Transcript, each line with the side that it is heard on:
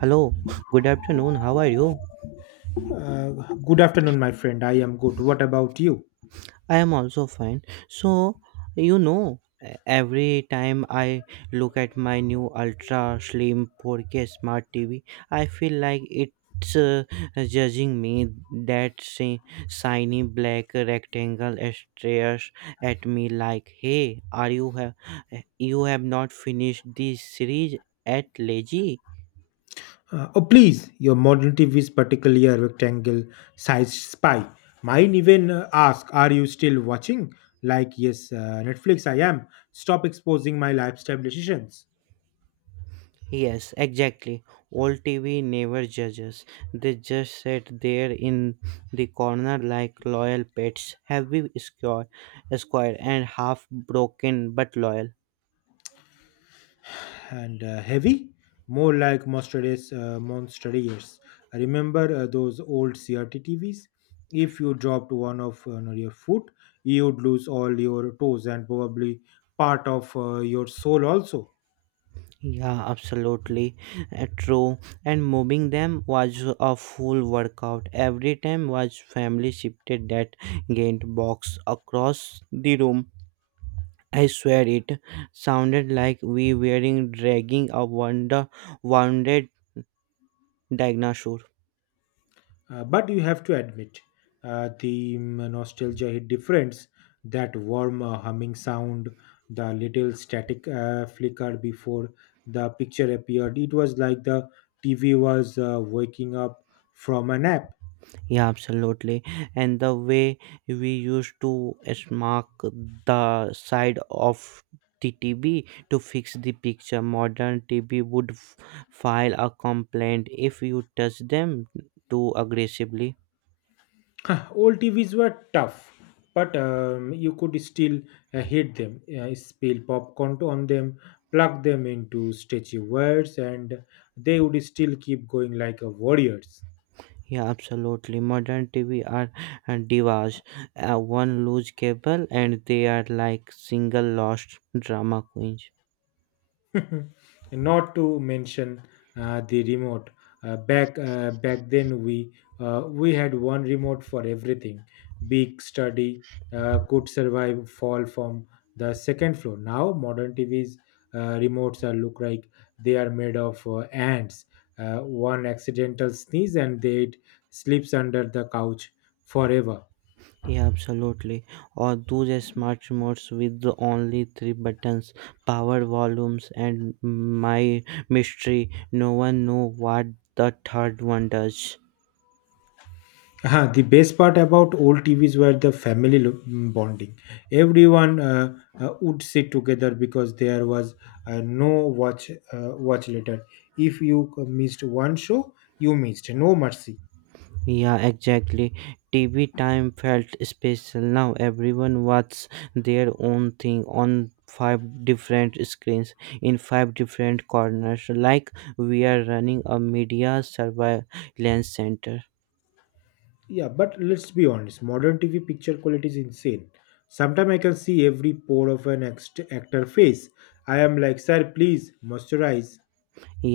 right: Hello, good afternoon. How are you?
left: Uh, Good afternoon, my friend. I am good. What about you?
right: I am also fine. So, you know, e- every time I look at my new ultra slim 4K smart TV, I feel like it's judging me. That shiny black rectangle stares at me like, "Hey, are you have not finished this series at lazy?"
left: Oh, please, your modern TV is particularly a rectangle sized spy. Mine even ask, are you still watching? Like, yes, Netflix, I am. Stop exposing my lifestyle decisions.
right: Yes, exactly. Old TV never judges. They just sit there in the corner like loyal pets, heavy square, square and half broken but loyal.
left: And heavy? More like monster ears. Remember those old CRT TVs? If you dropped one of no, your foot, you'd lose all your toes and probably part of your soul also.
right: Yeah, absolutely true. And moving them was a full workout. Every time was family shifted that gained box across the room. I swear it sounded like we were dragging a wonder wounded dinosaur.
left: But you have to admit, nostalgia hit difference. That warm humming sound, the little static flicker before the picture appeared. It was like the TV was waking up from a nap.
right: Yeah, absolutely. And the way we used to mark the side of the TB to fix the picture, modern TB would file a complaint if you touch them too aggressively.
left: Old TVs were tough, but you could still hit them, spill popcorn on them, plug them into stretchy wires, and they would still keep going like a warriors.
right: Yeah, absolutely. Modern TV are divas. One loose cable, and they are like single lost drama queens.
left: Not to mention the remote. Back then, we had one remote for everything. Big study could survive fall from the second floor. Now modern TVs remotes are look like they are made of ants. One accidental sneeze and they it slips under the couch forever.
right: Yeah, absolutely. Or those smart remotes with the only three buttons, power, volumes, and my mystery. No one know what the third one does.
left: The best part about old TVs were the family bonding. Everyone would sit together because there was no watch later. If you missed one show, you missed. No mercy.
right: Yeah, exactly. TV time felt special. Now everyone watches their own thing on five different screens in five different corners, like we are running a media surveillance center.
left: Yeah, but let's be honest. Modern TV picture quality is insane. Sometimes I can see every pore of an actor face. I am like, sir, please moisturize.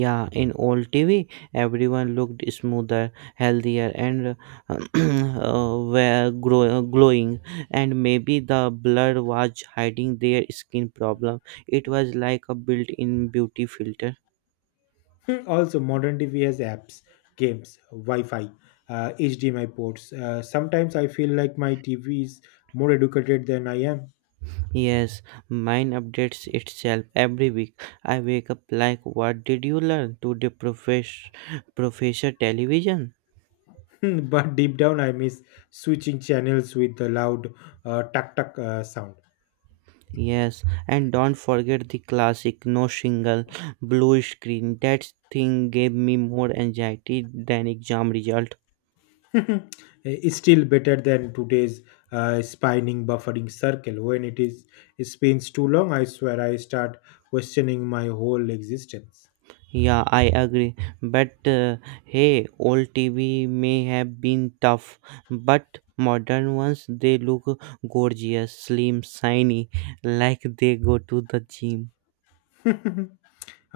right: Yeah, in old TV, everyone looked smoother, healthier, and were glowing. And maybe the blood was hiding their skin problem. It was like a built-in beauty filter.
left: Hmm, also modern tv has apps games wi-fi hdmi ports sometimes I feel like my tv is more educated than I am.
right: Yes, mine updates itself every week. I wake up like, "What did you learn?" today, the professor television.
left: But deep down I miss switching channels with the loud tuck tuck sound.
right: Yes, and don't forget the classic no shingle blue screen. That thing gave me more anxiety than exam result.
left: It's still better than today's spinning buffering circle. When it spins too long, I swear I start questioning my whole existence.
right: Yeah, I agree. But hey, old TV may have been tough, but modern ones they look gorgeous, slim, shiny, like they go to the gym.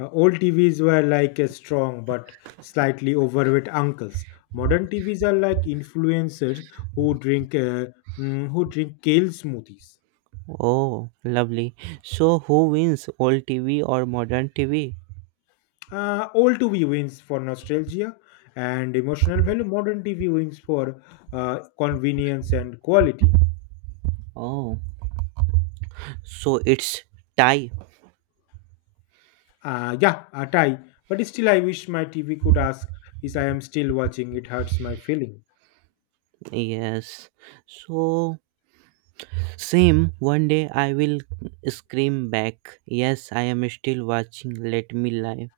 left: Old TVs were like a strong but slightly overweight uncles. Modern TVs are like influencers who drink uh, who drink kale smoothies.
right: Oh, lovely. So who wins, old TV or modern TV?
left: Old TV wins for nostalgia and emotional value. Modern TV wins for convenience and quality.
right: Oh, so it's tie.
left: Yeah, a tie. But still, I wish my TV could ask if I am still watching. It hurts my feeling.
right: Yes. So, same, one day I will scream back, Yes, I am still watching, let me live.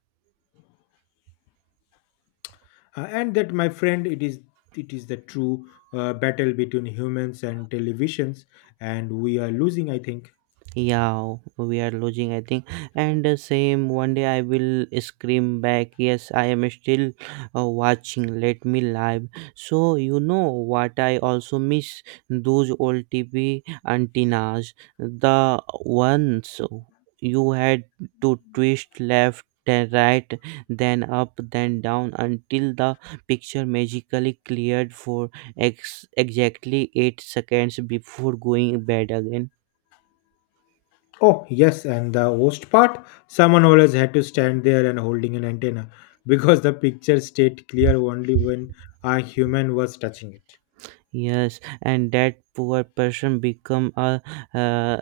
left: And that, my friend, it is the true battle between humans and televisions, and we are losing, I think.
right: Yeah, we are losing, I think. And the same one day I will scream back, Yes, I am still watching. Let me live. So, you know what? I also miss those old TV antennas, the ones you had to twist left. Then right, then up, then down until the picture magically cleared for exactly 8 seconds before going bed again.
left: Oh yes, and the worst part, someone always had to stand there and holding an antenna because the picture stayed clear only when a human was touching it.
right: Yes, and that poor person become a,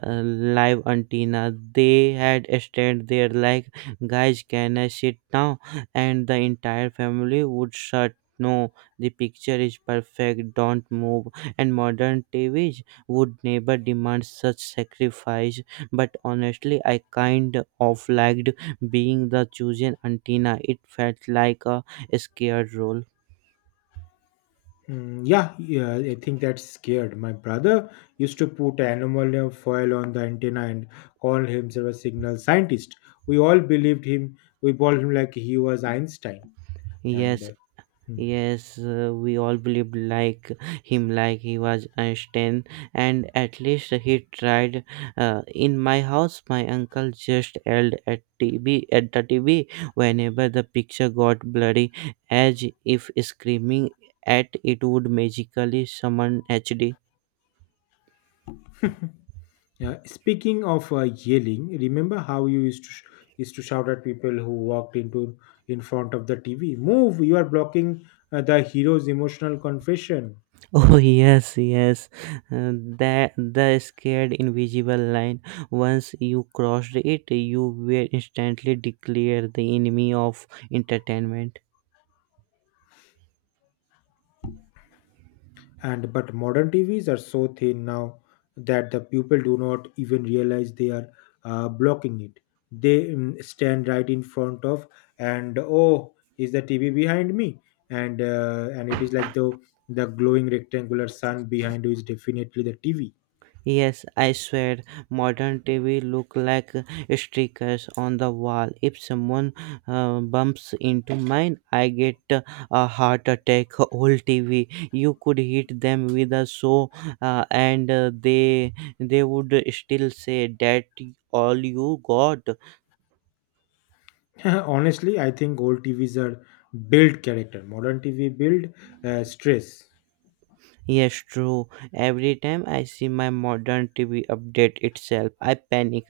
right: live antenna. They had stand there like, guys, can I sit now? And the entire family would shut. No, the picture is perfect. Don't move. And modern TVs would never demand such sacrifice. But honestly, I kind of liked being the chosen antenna. It felt like a scared role.
left: Yeah, yeah, I think that's scared. My brother used to put aluminum foil on the antenna and call himself a signal scientist. We all believed him. We called him like he was Einstein. And
right: Yes,
left: hmm.
right: Yes, we all believed like him, like he was Einstein, and at least he tried. In my house, my uncle just yelled at TV at the TV whenever the picture got blurry, as if screaming at it would magically summon HD.
left: Yeah, speaking of yelling, remember how you used to shout at people who walked into in front of the TV? Move! You are blocking the hero's emotional confession.
right: Oh yes, yes, uh, that the scared invisible line. Once you crossed it, you were instantly declared the enemy of entertainment.
left: And but modern TVs are so thin now that the people do not even realize they are blocking it. They stand right in front of, and oh, is the TV behind me? And it is like the glowing rectangular sun behind you is definitely the TV.
right: Yes, I swear, modern TV look like stickers on the wall. If someone bumps into mine, I get a heart attack. Old TV, you could hit them with a saw, and they would still say that all you got.
left: Honestly, I think old TVs are build character. Modern TV build stress.
right: Yes, true. Every time I see my modern TV update itself, I panic.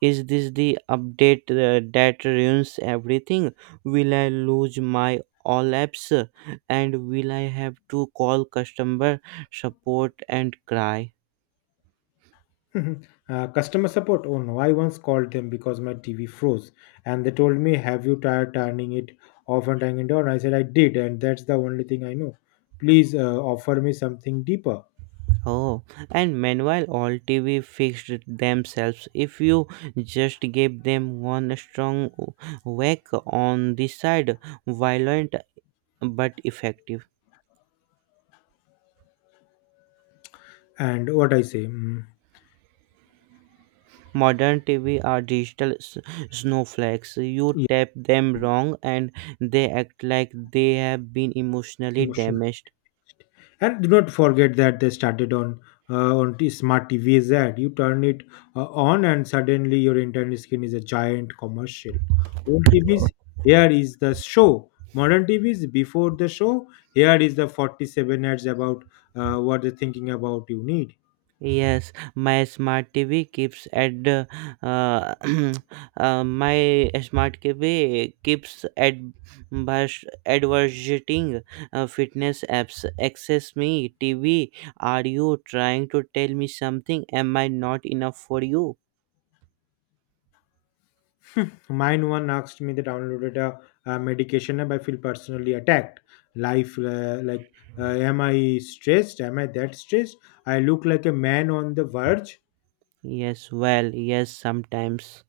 right: Is this the update that ruins everything? Will I lose my all apps? And will I have to call customer support and cry?
left: Customer support. Oh no, I once called them because my TV froze, and they told me, "Have you tried turning it off and turning it on?" I said, "I did, and that's the only thing I know. Please offer me something deeper."
right: Oh, and meanwhile, all TV fixed themselves. If you just gave them one strong whack on the side, violent but effective.
left: And what I say,
right: Modern TV are digital snowflakes. You
left: yeah,
right: tap them wrong and they act like they have been emotionally
left: emotional.
right: damaged.
left: And do not forget that they started on smart TV that you turn it on, and suddenly your internet screen is a giant commercial. Old TVs, here is the show. Modern TVs, before the show, here is the 47 ads about what they're thinking about you need.
right: Yes, my smart TV keeps at the, uh, my smart TV keeps at bus advertising fitness apps. Access me, TV. Are you trying to tell me something? Am I not enough for you?
left: Mine one asked me that downloaded a medication app. I feel personally attacked. Like, am I stressed? Am I that stressed? I look like a man on the verge.
right: Yes, well, yes, sometimes.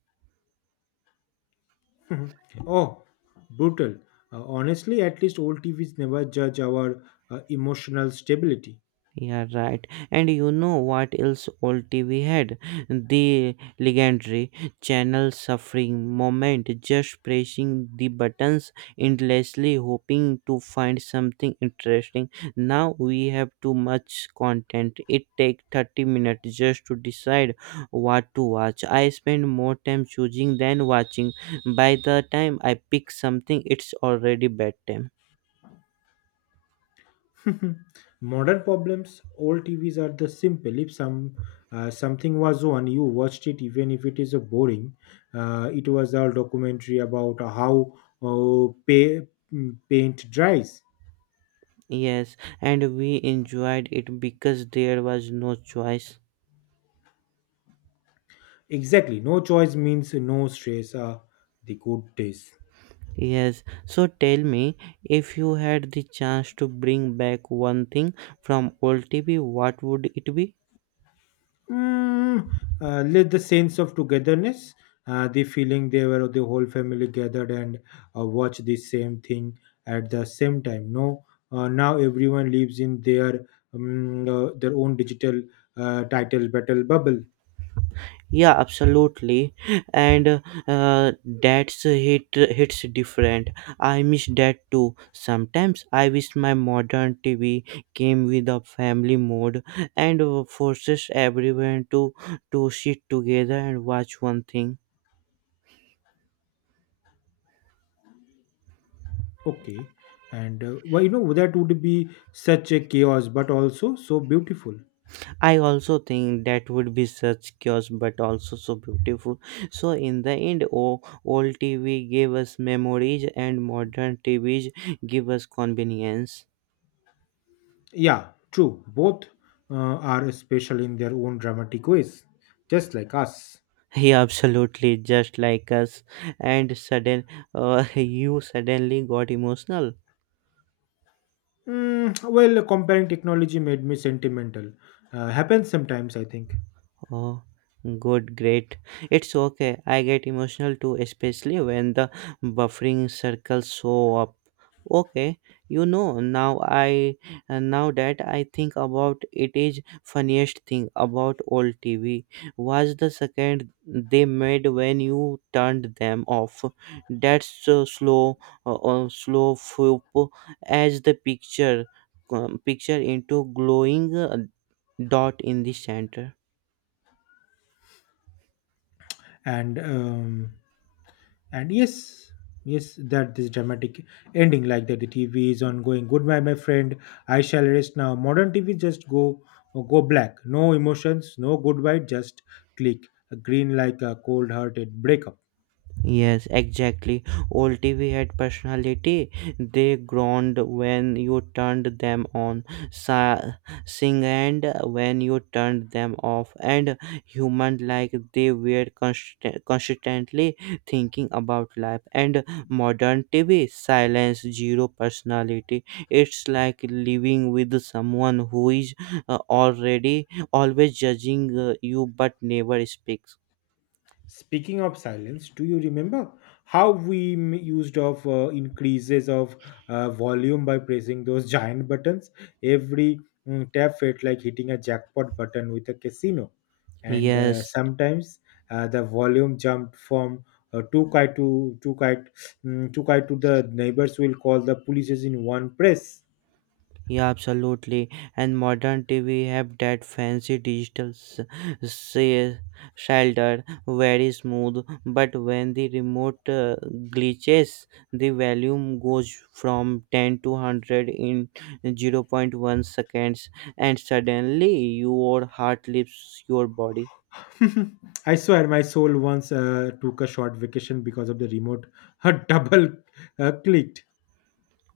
left: Mhm. Oh, brutal. Honestly, at least old TVs never judge our emotional stability.
right: Yeah, right. And you know what else old TV had? The legendary channel suffering moment, just pressing the buttons endlessly, hoping to find something interesting. Now we have too much content. It takes 30 minutes just to decide what to watch. I spend more time choosing than watching. By the time I pick something, it's already bedtime.
left: Modern problems, old TVs are the simple. If something was on, you watched it, even if it is a boring. It was a documentary about how uh, pa- paint dries.
right: Yes, and we enjoyed it because there was no choice.
left: Exactly, no choice means no stress. The good days.
right: Yes, so tell me if you had the chance to bring back one thing from old TV, what would it be?
left: Mm, Let the sense of togetherness, the feeling they were the whole family gathered and watch the same thing at the same time. No, now everyone lives in their own digital title battle bubble.
right: Yeah, absolutely, and that's hits different. I miss that too. Sometimes I wish my modern TV came with a family mode and forces everyone to sit together and watch one thing.
left: Okay, and well, you know that would be such a chaos, but also so beautiful.
right: I also think that would be such chaos, but also so beautiful. So in the end, oh, old TV gave us memories, and modern TVs give us convenience.
left: Yeah, true. Both are special in their own dramatic ways, just like us.
right: He absolutely just like us, and you suddenly got emotional.
left: Well, comparing technology made me sentimental. Happens sometimes, I think.
right: Oh, good, great. It's okay. I get emotional too, especially when the buffering circles show up. Okay, you know now. I Now that I think about it, is funniest thing about old TV was the second they made when you turned them off. That's slow flip as the picture into glowing dot in the center.
left: And um, and yes, yes, that this dramatic ending like that. The TV is on going. Goodbye, my friend. I shall rest now. Modern TV just go black. No emotions, no goodbye. Just click green like a cold-hearted breakup.
right: Yes, exactly. Old TV had personality. They groaned when you turned them on, sa- singed when you turned them off, and human like they were constantly thinking about life. And modern TV, silence, zero personality. It's like living with someone who is already always judging you but never speaks.
left: Speaking of silence, do you remember how we m- used of increases of volume by pressing those giant buttons? Every tap felt like hitting a jackpot button with a casino, and
right: Yes,
left: sometimes the volume jumped from uh, two kite to two kite, two kite to the neighbors will call the police in one press.
right: Yeah, absolutely. And modern TV have that fancy digital s- s- shelter, very smooth. But when the remote glitches, the volume goes from 10 to 100 in 0 0.1 seconds, and suddenly your heart leaves your body.
left: I swear, my soul once took a short vacation because of the remote double clicked.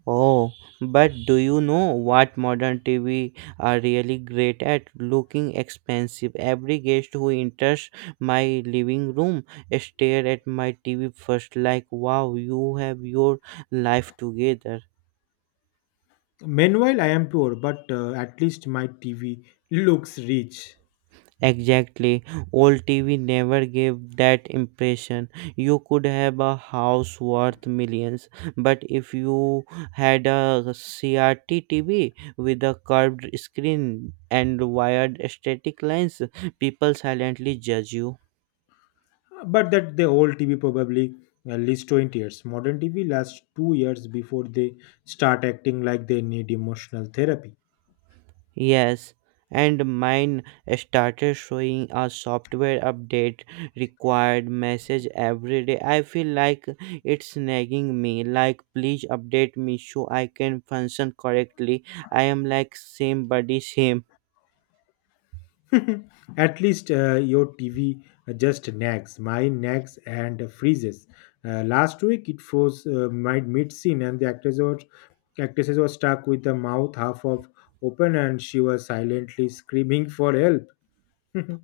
right: Oh, but do you know what modern TV are really great at? Looking expensive. Every guest who enters my living room stare at my TV first like, wow, you have your life together.
left: Meanwhile, I am poor, but at least my TV looks rich.
right: Exactly. Old TV never gave that impression. You could have a house worth millions, but if you had a CRT TV with a curved screen and wired static lines, people silently judge you.
left: But that the old TV probably at least 20 years. Modern TV lasts 2 years before they start acting like they need emotional therapy.
right: Yes, and mine started showing a software update required message every day. I feel like it's nagging me, like, please update me so I can function correctly. I am like, same body, same.
left: At least your TV just nags. Mine nags and freezes. Last week it froze mid scene, and the actors were actresses were stuck with the mouth half of open, and she was silently screaming for help.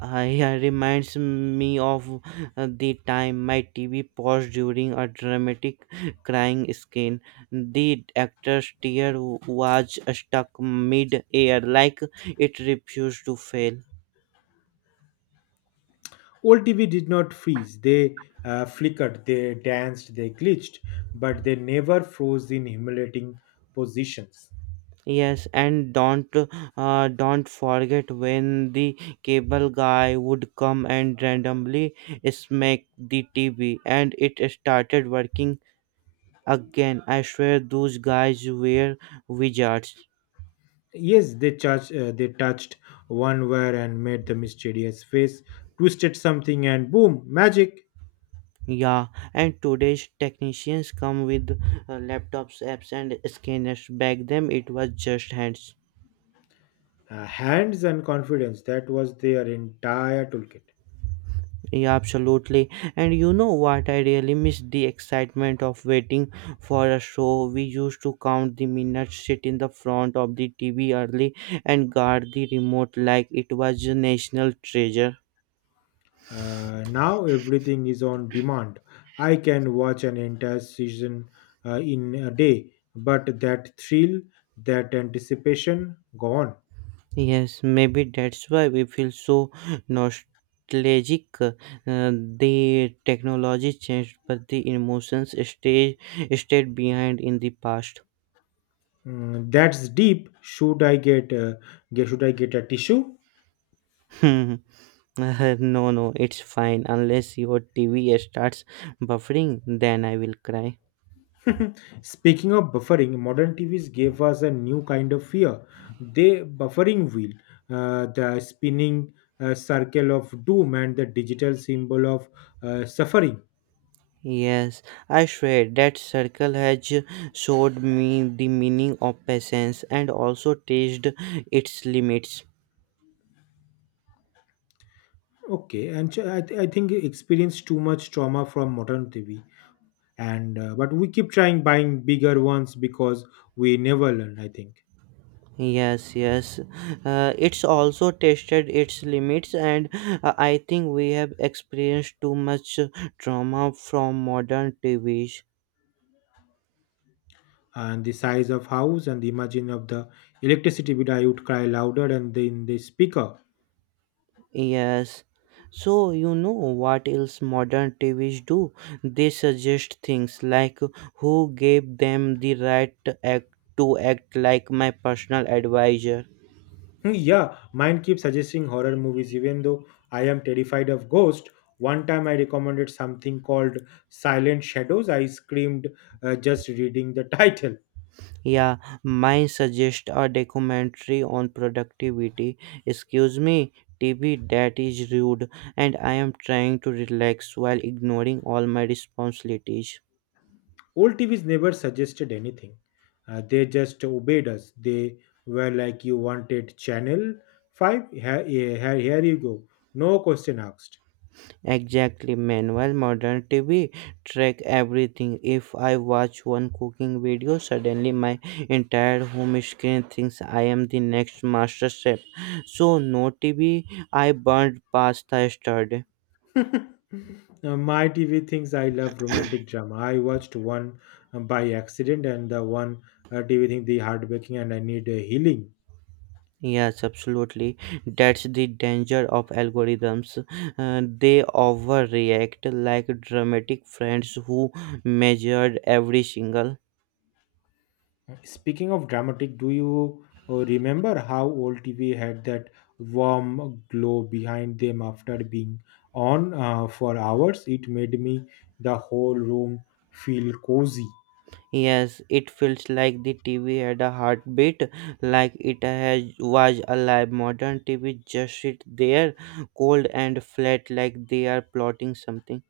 right: Yeah, reminds me of the time my TV paused during a dramatic crying scene. The actor's tear was stuck mid air, like it refused to fail.
left: Old TV did not freeze. They flickered, they danced, they glitched, but they never froze in humiliating positions.
right: Yes, and don't forget when the cable guy would come and randomly smack the TV, and it started working again. I swear those guys were wizards.
left: Yes, they touched one wire and made the mysterious face, twisted something, and boom, magic.
right: Yeah, and today's technicians come with laptops, apps, and scanners. Back then, it was just hands.
left: Hands and confidence, that was their entire toolkit.
right: Yeah, absolutely. And you know what? I really miss the excitement of waiting for a show. We used to count the minutes, sit in the front of the TV early, and guard the remote like it was a national treasure.
left: Now everything is on demand. I can watch an entire season in a day, but that thrill, that anticipation, gone.
right: Yes, maybe that's why we feel so nostalgic. The technology changed, but the emotions stayed behind in the past.
left: That's deep. Should I get should I get a tissue?
right: No, no, it's fine. Unless your TV starts buffering, then I will cry.
left: Speaking of buffering, modern TVs gave us a new kind of fear. They buffering wheel, the spinning circle of doom, and the digital symbol of suffering.
right: Yes, I swear that circle has showed me the meaning of patience and also tested its limits.
left: Okay, and so I think you experience too much trauma from modern TV, and but we keep trying buying bigger ones because we never learn, I think.
right: Yes, yes. It's also tested its limits, and I think we have experienced too much trauma from modern TV.
left: And the size of house and the imagine of the electricity bill, I would cry louder and then the speaker.
right: Yes. So, you know what else modern TVs do? They suggest things like who gave them the right to act like my personal advisor.
left: Hmm, yeah, mine keeps suggesting horror movies even though I am terrified of ghosts. One time I recommended something called silent shadows. I screamed just reading the title.
right: Yeah, mine suggest a documentary on productivity. Excuse me, TV, that is rude, and I am trying to relax while ignoring all my responsibilities.
left: Old tvs never suggested anything. They just obeyed us. They were like, you wanted channel 5, here, here, here you go, no question asked.
right: Exactly, manual modern TV track everything. If I watch one cooking video, suddenly my entire home screen thinks I am the next master chef. So no TV, I burned pasta yesterday.
left: My TV thinks I love romantic drama. I watched one by accident and the one TV thing the heartbreaking and I need healing.
right: Yes, absolutely. That's the danger of algorithms. They overreact like dramatic friends who measured every single
left: Speaking of dramatic, do you remember how old TV had that warm glow behind them after being on for hours? It made me the whole room feel cozy.
right: Yes, it feels like the TV had a heartbeat, like it has, was alive. Modern TV just sit there, cold and flat, like they are plotting something.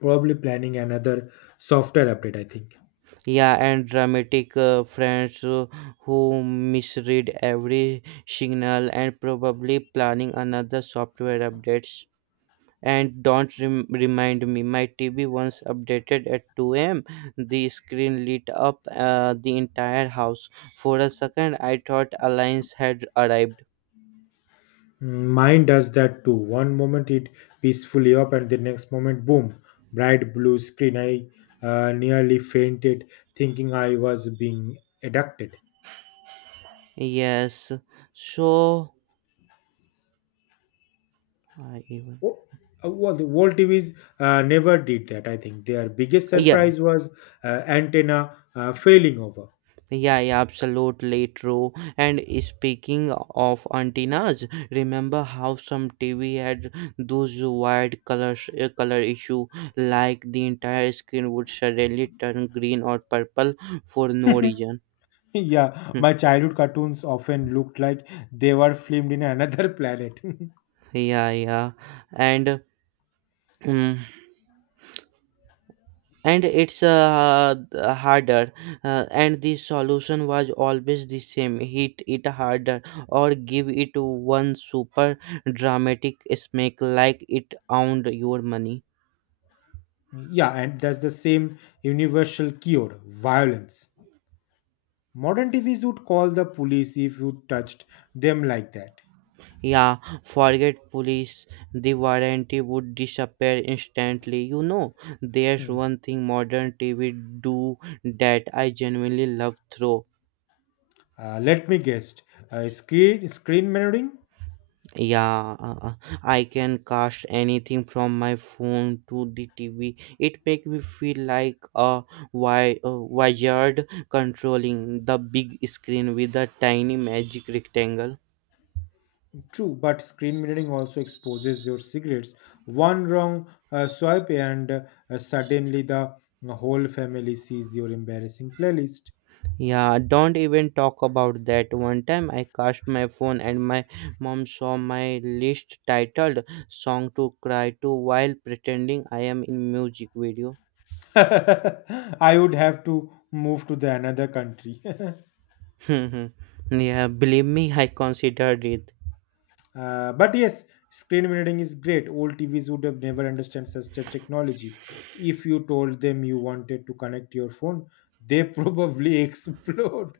left: Probably planning another software update, I think.
right: Yeah, and dramatic friends who misread every signal and probably planning another software updates. And don't remind me, my TV once updated at 2 a.m. The screen lit up, the entire house. For a second I thought alliance had arrived.
left: Mine does that too. One moment it peacefully up, and the next moment, boom, bright blue screen. I nearly fainted, thinking I was being abducted.
right: Yes. So I even.
left: Oh, well, the World TVs never did that. I think their biggest
right: Yeah,
left: surprise was antenna failing over.
right: yeah, yeah, absolutely true. And speaking of antennas, remember how some TV had those wired color issue, like the entire screen would suddenly turn green or purple for no reason.
left: Yeah,
right: Hmm.
left: my childhood cartoons often looked like they were filmed in another planet.
right: Yeah, yeah. And mm, and it's uh, th- harder uh, and the solution was always the same, hit it harder, or give it one super dramatic smack like it owned your money.
left: Yeah, and that's the same universal cure: violence. Modern TVs would call the police if you touched them like that.
right: Yeah, forget police, the warranty would disappear instantly. There's
left: Hmm.
right: one thing modern TV do that I genuinely love through.
left: Let me guess. Screen mirroring?
right: Yeah, I can cast anything from my phone to the TV. It make me feel like a wizard controlling the big screen with a tiny magic rectangle.
left: True, but screen mirroring also exposes your cigarettes. One wrong swipe, and suddenly the whole family sees your embarrassing playlist.
right: Yeah, don't even talk about that. One time I cast my phone and my mom saw my list titled Song to Cry to while pretending I am in music video.
left: I would have to move to the another country.
right: Yeah, believe me, I considered it.
left: But yes, screen mirroring is great. Old TVs would have never understood such a technology. If you told them you wanted to connect your phone, they probably explode.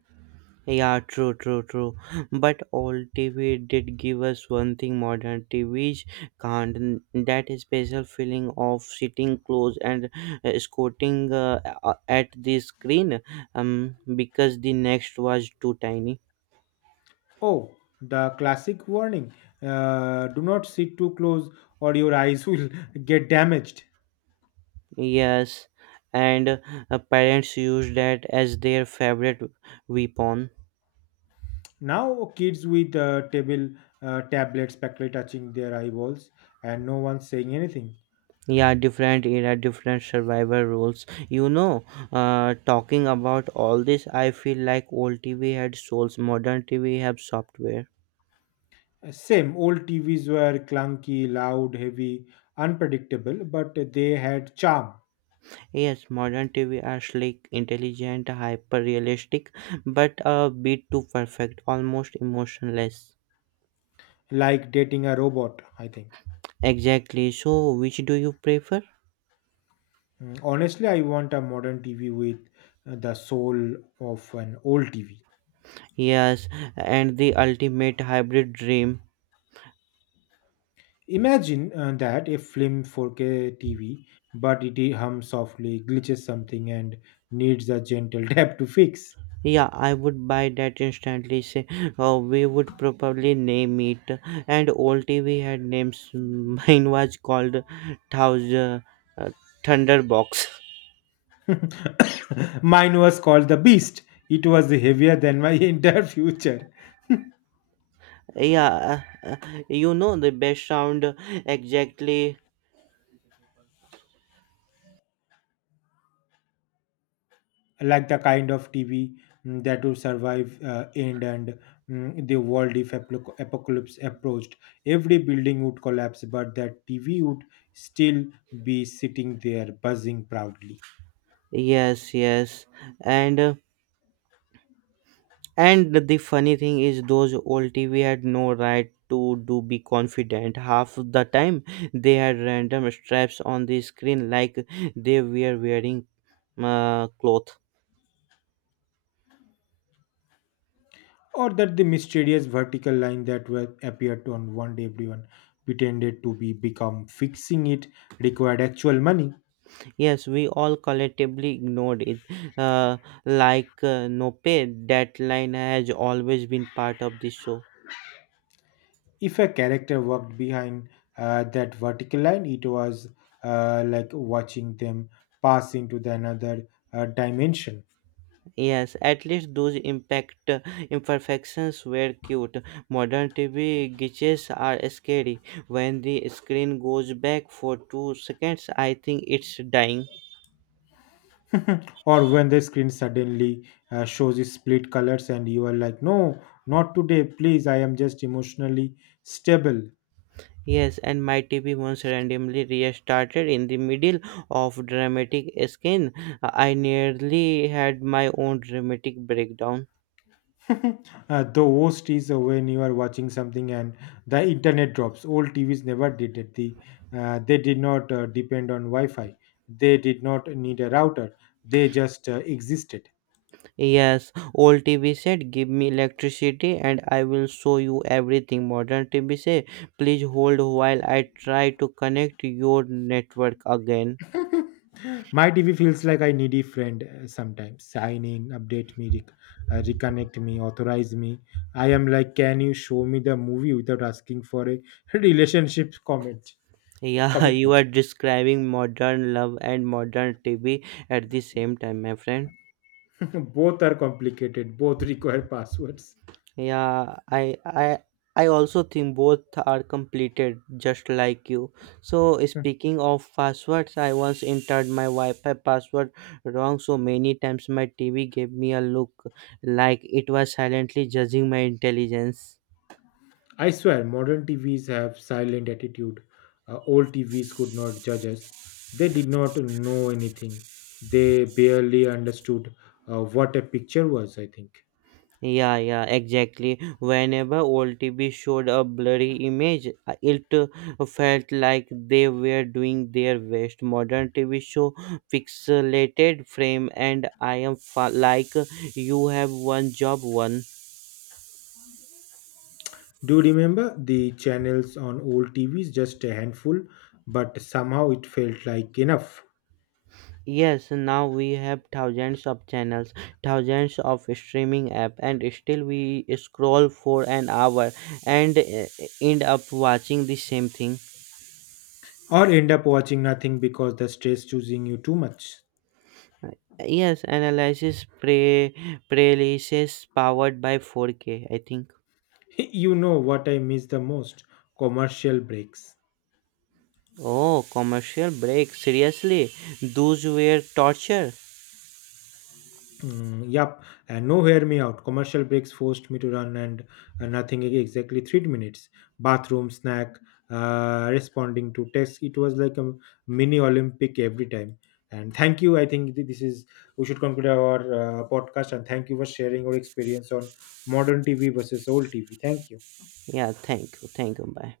right: Yeah, true, true, true. But old TV did give us one thing modern TVs can't. That is special feeling of sitting close and squinting at the screen, um, because the next was too tiny.
left: Oh, the classic warning do not sit too close or your eyes will get damaged.
right: Yes, and parents used that as their favorite weapon.
left: Now, kids with tablets practically touching their eyeballs and no one saying anything.
right: Yeah, different era, different survivor roles. Talking about all this, I feel like old TV had souls, modern TV have software.
left: Same, old TVs were clunky, loud, heavy, unpredictable, but they had charm.
right: Yes, modern TV are slick, intelligent, hyper realistic, but a bit too perfect, almost emotionless.
left: Like dating a robot, I think.
right: Exactly, so which do you prefer?
left: Honestly, I want a modern tv with the soul of an old tv.
right: Yes, and the ultimate hybrid dream.
left: Imagine that a film 4K tv, but it hums softly, glitches something, and needs a gentle tap to fix.
right: Yeah, I would buy that instantly. Say, we would probably name it. And old TV had names. Mine was called Thousand uh, Thunderbox.
left: Mine was called the beast. It was heavier than my entire future.
right: Yeah, you know the best sound exactly.
left: Like the kind of TV that would survive the world if aplo apocalypse approached. Every building would collapse, but that TV would still be sitting there buzzing proudly.
right: Yes, yes, and uh, and the funny thing is, those old TV had no right to do be confident. Half of the time, they had random straps on the screen like they were wearing cloth.
left: Or that the mysterious vertical line that were appeared on one day, everyone pretended to be become fixing it required actual money.
right: Yes, we all collectively ignored it. Uh, like nope, that line has always been part of the show.
left: If a character walked behind that vertical line, it was like watching them pass into the another dimension.
right: Yes, at least those impact imperfections were cute. Modern TV glitches are scary. When the screen goes back for 2 seconds, I think it's dying.
left: Or when the screen suddenly shows you split colors and you are like, no, not today, please, I am just emotionally stable.
right: Yes, and my TV once randomly restarted in the middle of dramatic scene. I nearly had my own dramatic breakdown.
left: The worst is when you are watching something and the internet drops. Old TVs never did it. They did not depend on Wi Fi, they did not need a router, they just existed.
right: Yes, old TV said, give me electricity and I will show you everything. Modern TV said, please hold while I try to connect your network again.
left: My TV feels like I needy friend sometimes. Sign in, update me, reconnect me, authorize me. I am like, can you show me the movie without asking for a relationship comment
right: Yeah, you
left: commitment?
right: are describing modern love and modern TV at the same time, my friend.
left: Both are complicated. Both require passwords.
right: Yeah, I also think both are completed just like you. So
left: Hmm.
right: speaking of passwords, I once entered my Wi-Fi password wrong so many times my TV gave me a look like it was silently judging my intelligence.
left: I swear, modern TVs have silent attitude. Old TVs could not judge us. They did not know anything. They barely understood what a picture was, I think.
right: Yeah, yeah, exactly. Whenever old TV showed a blurry image, it felt like they were doing their best. Modern TV show pixelated frame, and I am like you have one job one.
left: Do you remember the channels on old TVs? Just a handful, but somehow it felt like enough.
right: Yes, now we have thousands of channels, thousands of streaming app, and still we scroll for an hour and end up watching the same thing.
left: Or end up watching nothing because the stress choosing you too much.
right: Yes, analyzes prelices powered by 4K, I think.
left: You know what I miss the most? Commercial breaks.
right: Oh, commercial break. Seriously, those were torture.
left: Yep, and no hear me out. Commercial breaks forced me to run and nothing exactly 3 minutes. Bathroom, snack, responding to text. It was like a mini Olympic every time. And thank you. I think this is we should conclude our podcast. And thank you for sharing your experience on modern TV versus old TV. Thank you.
right: Yeah, thank you, bye.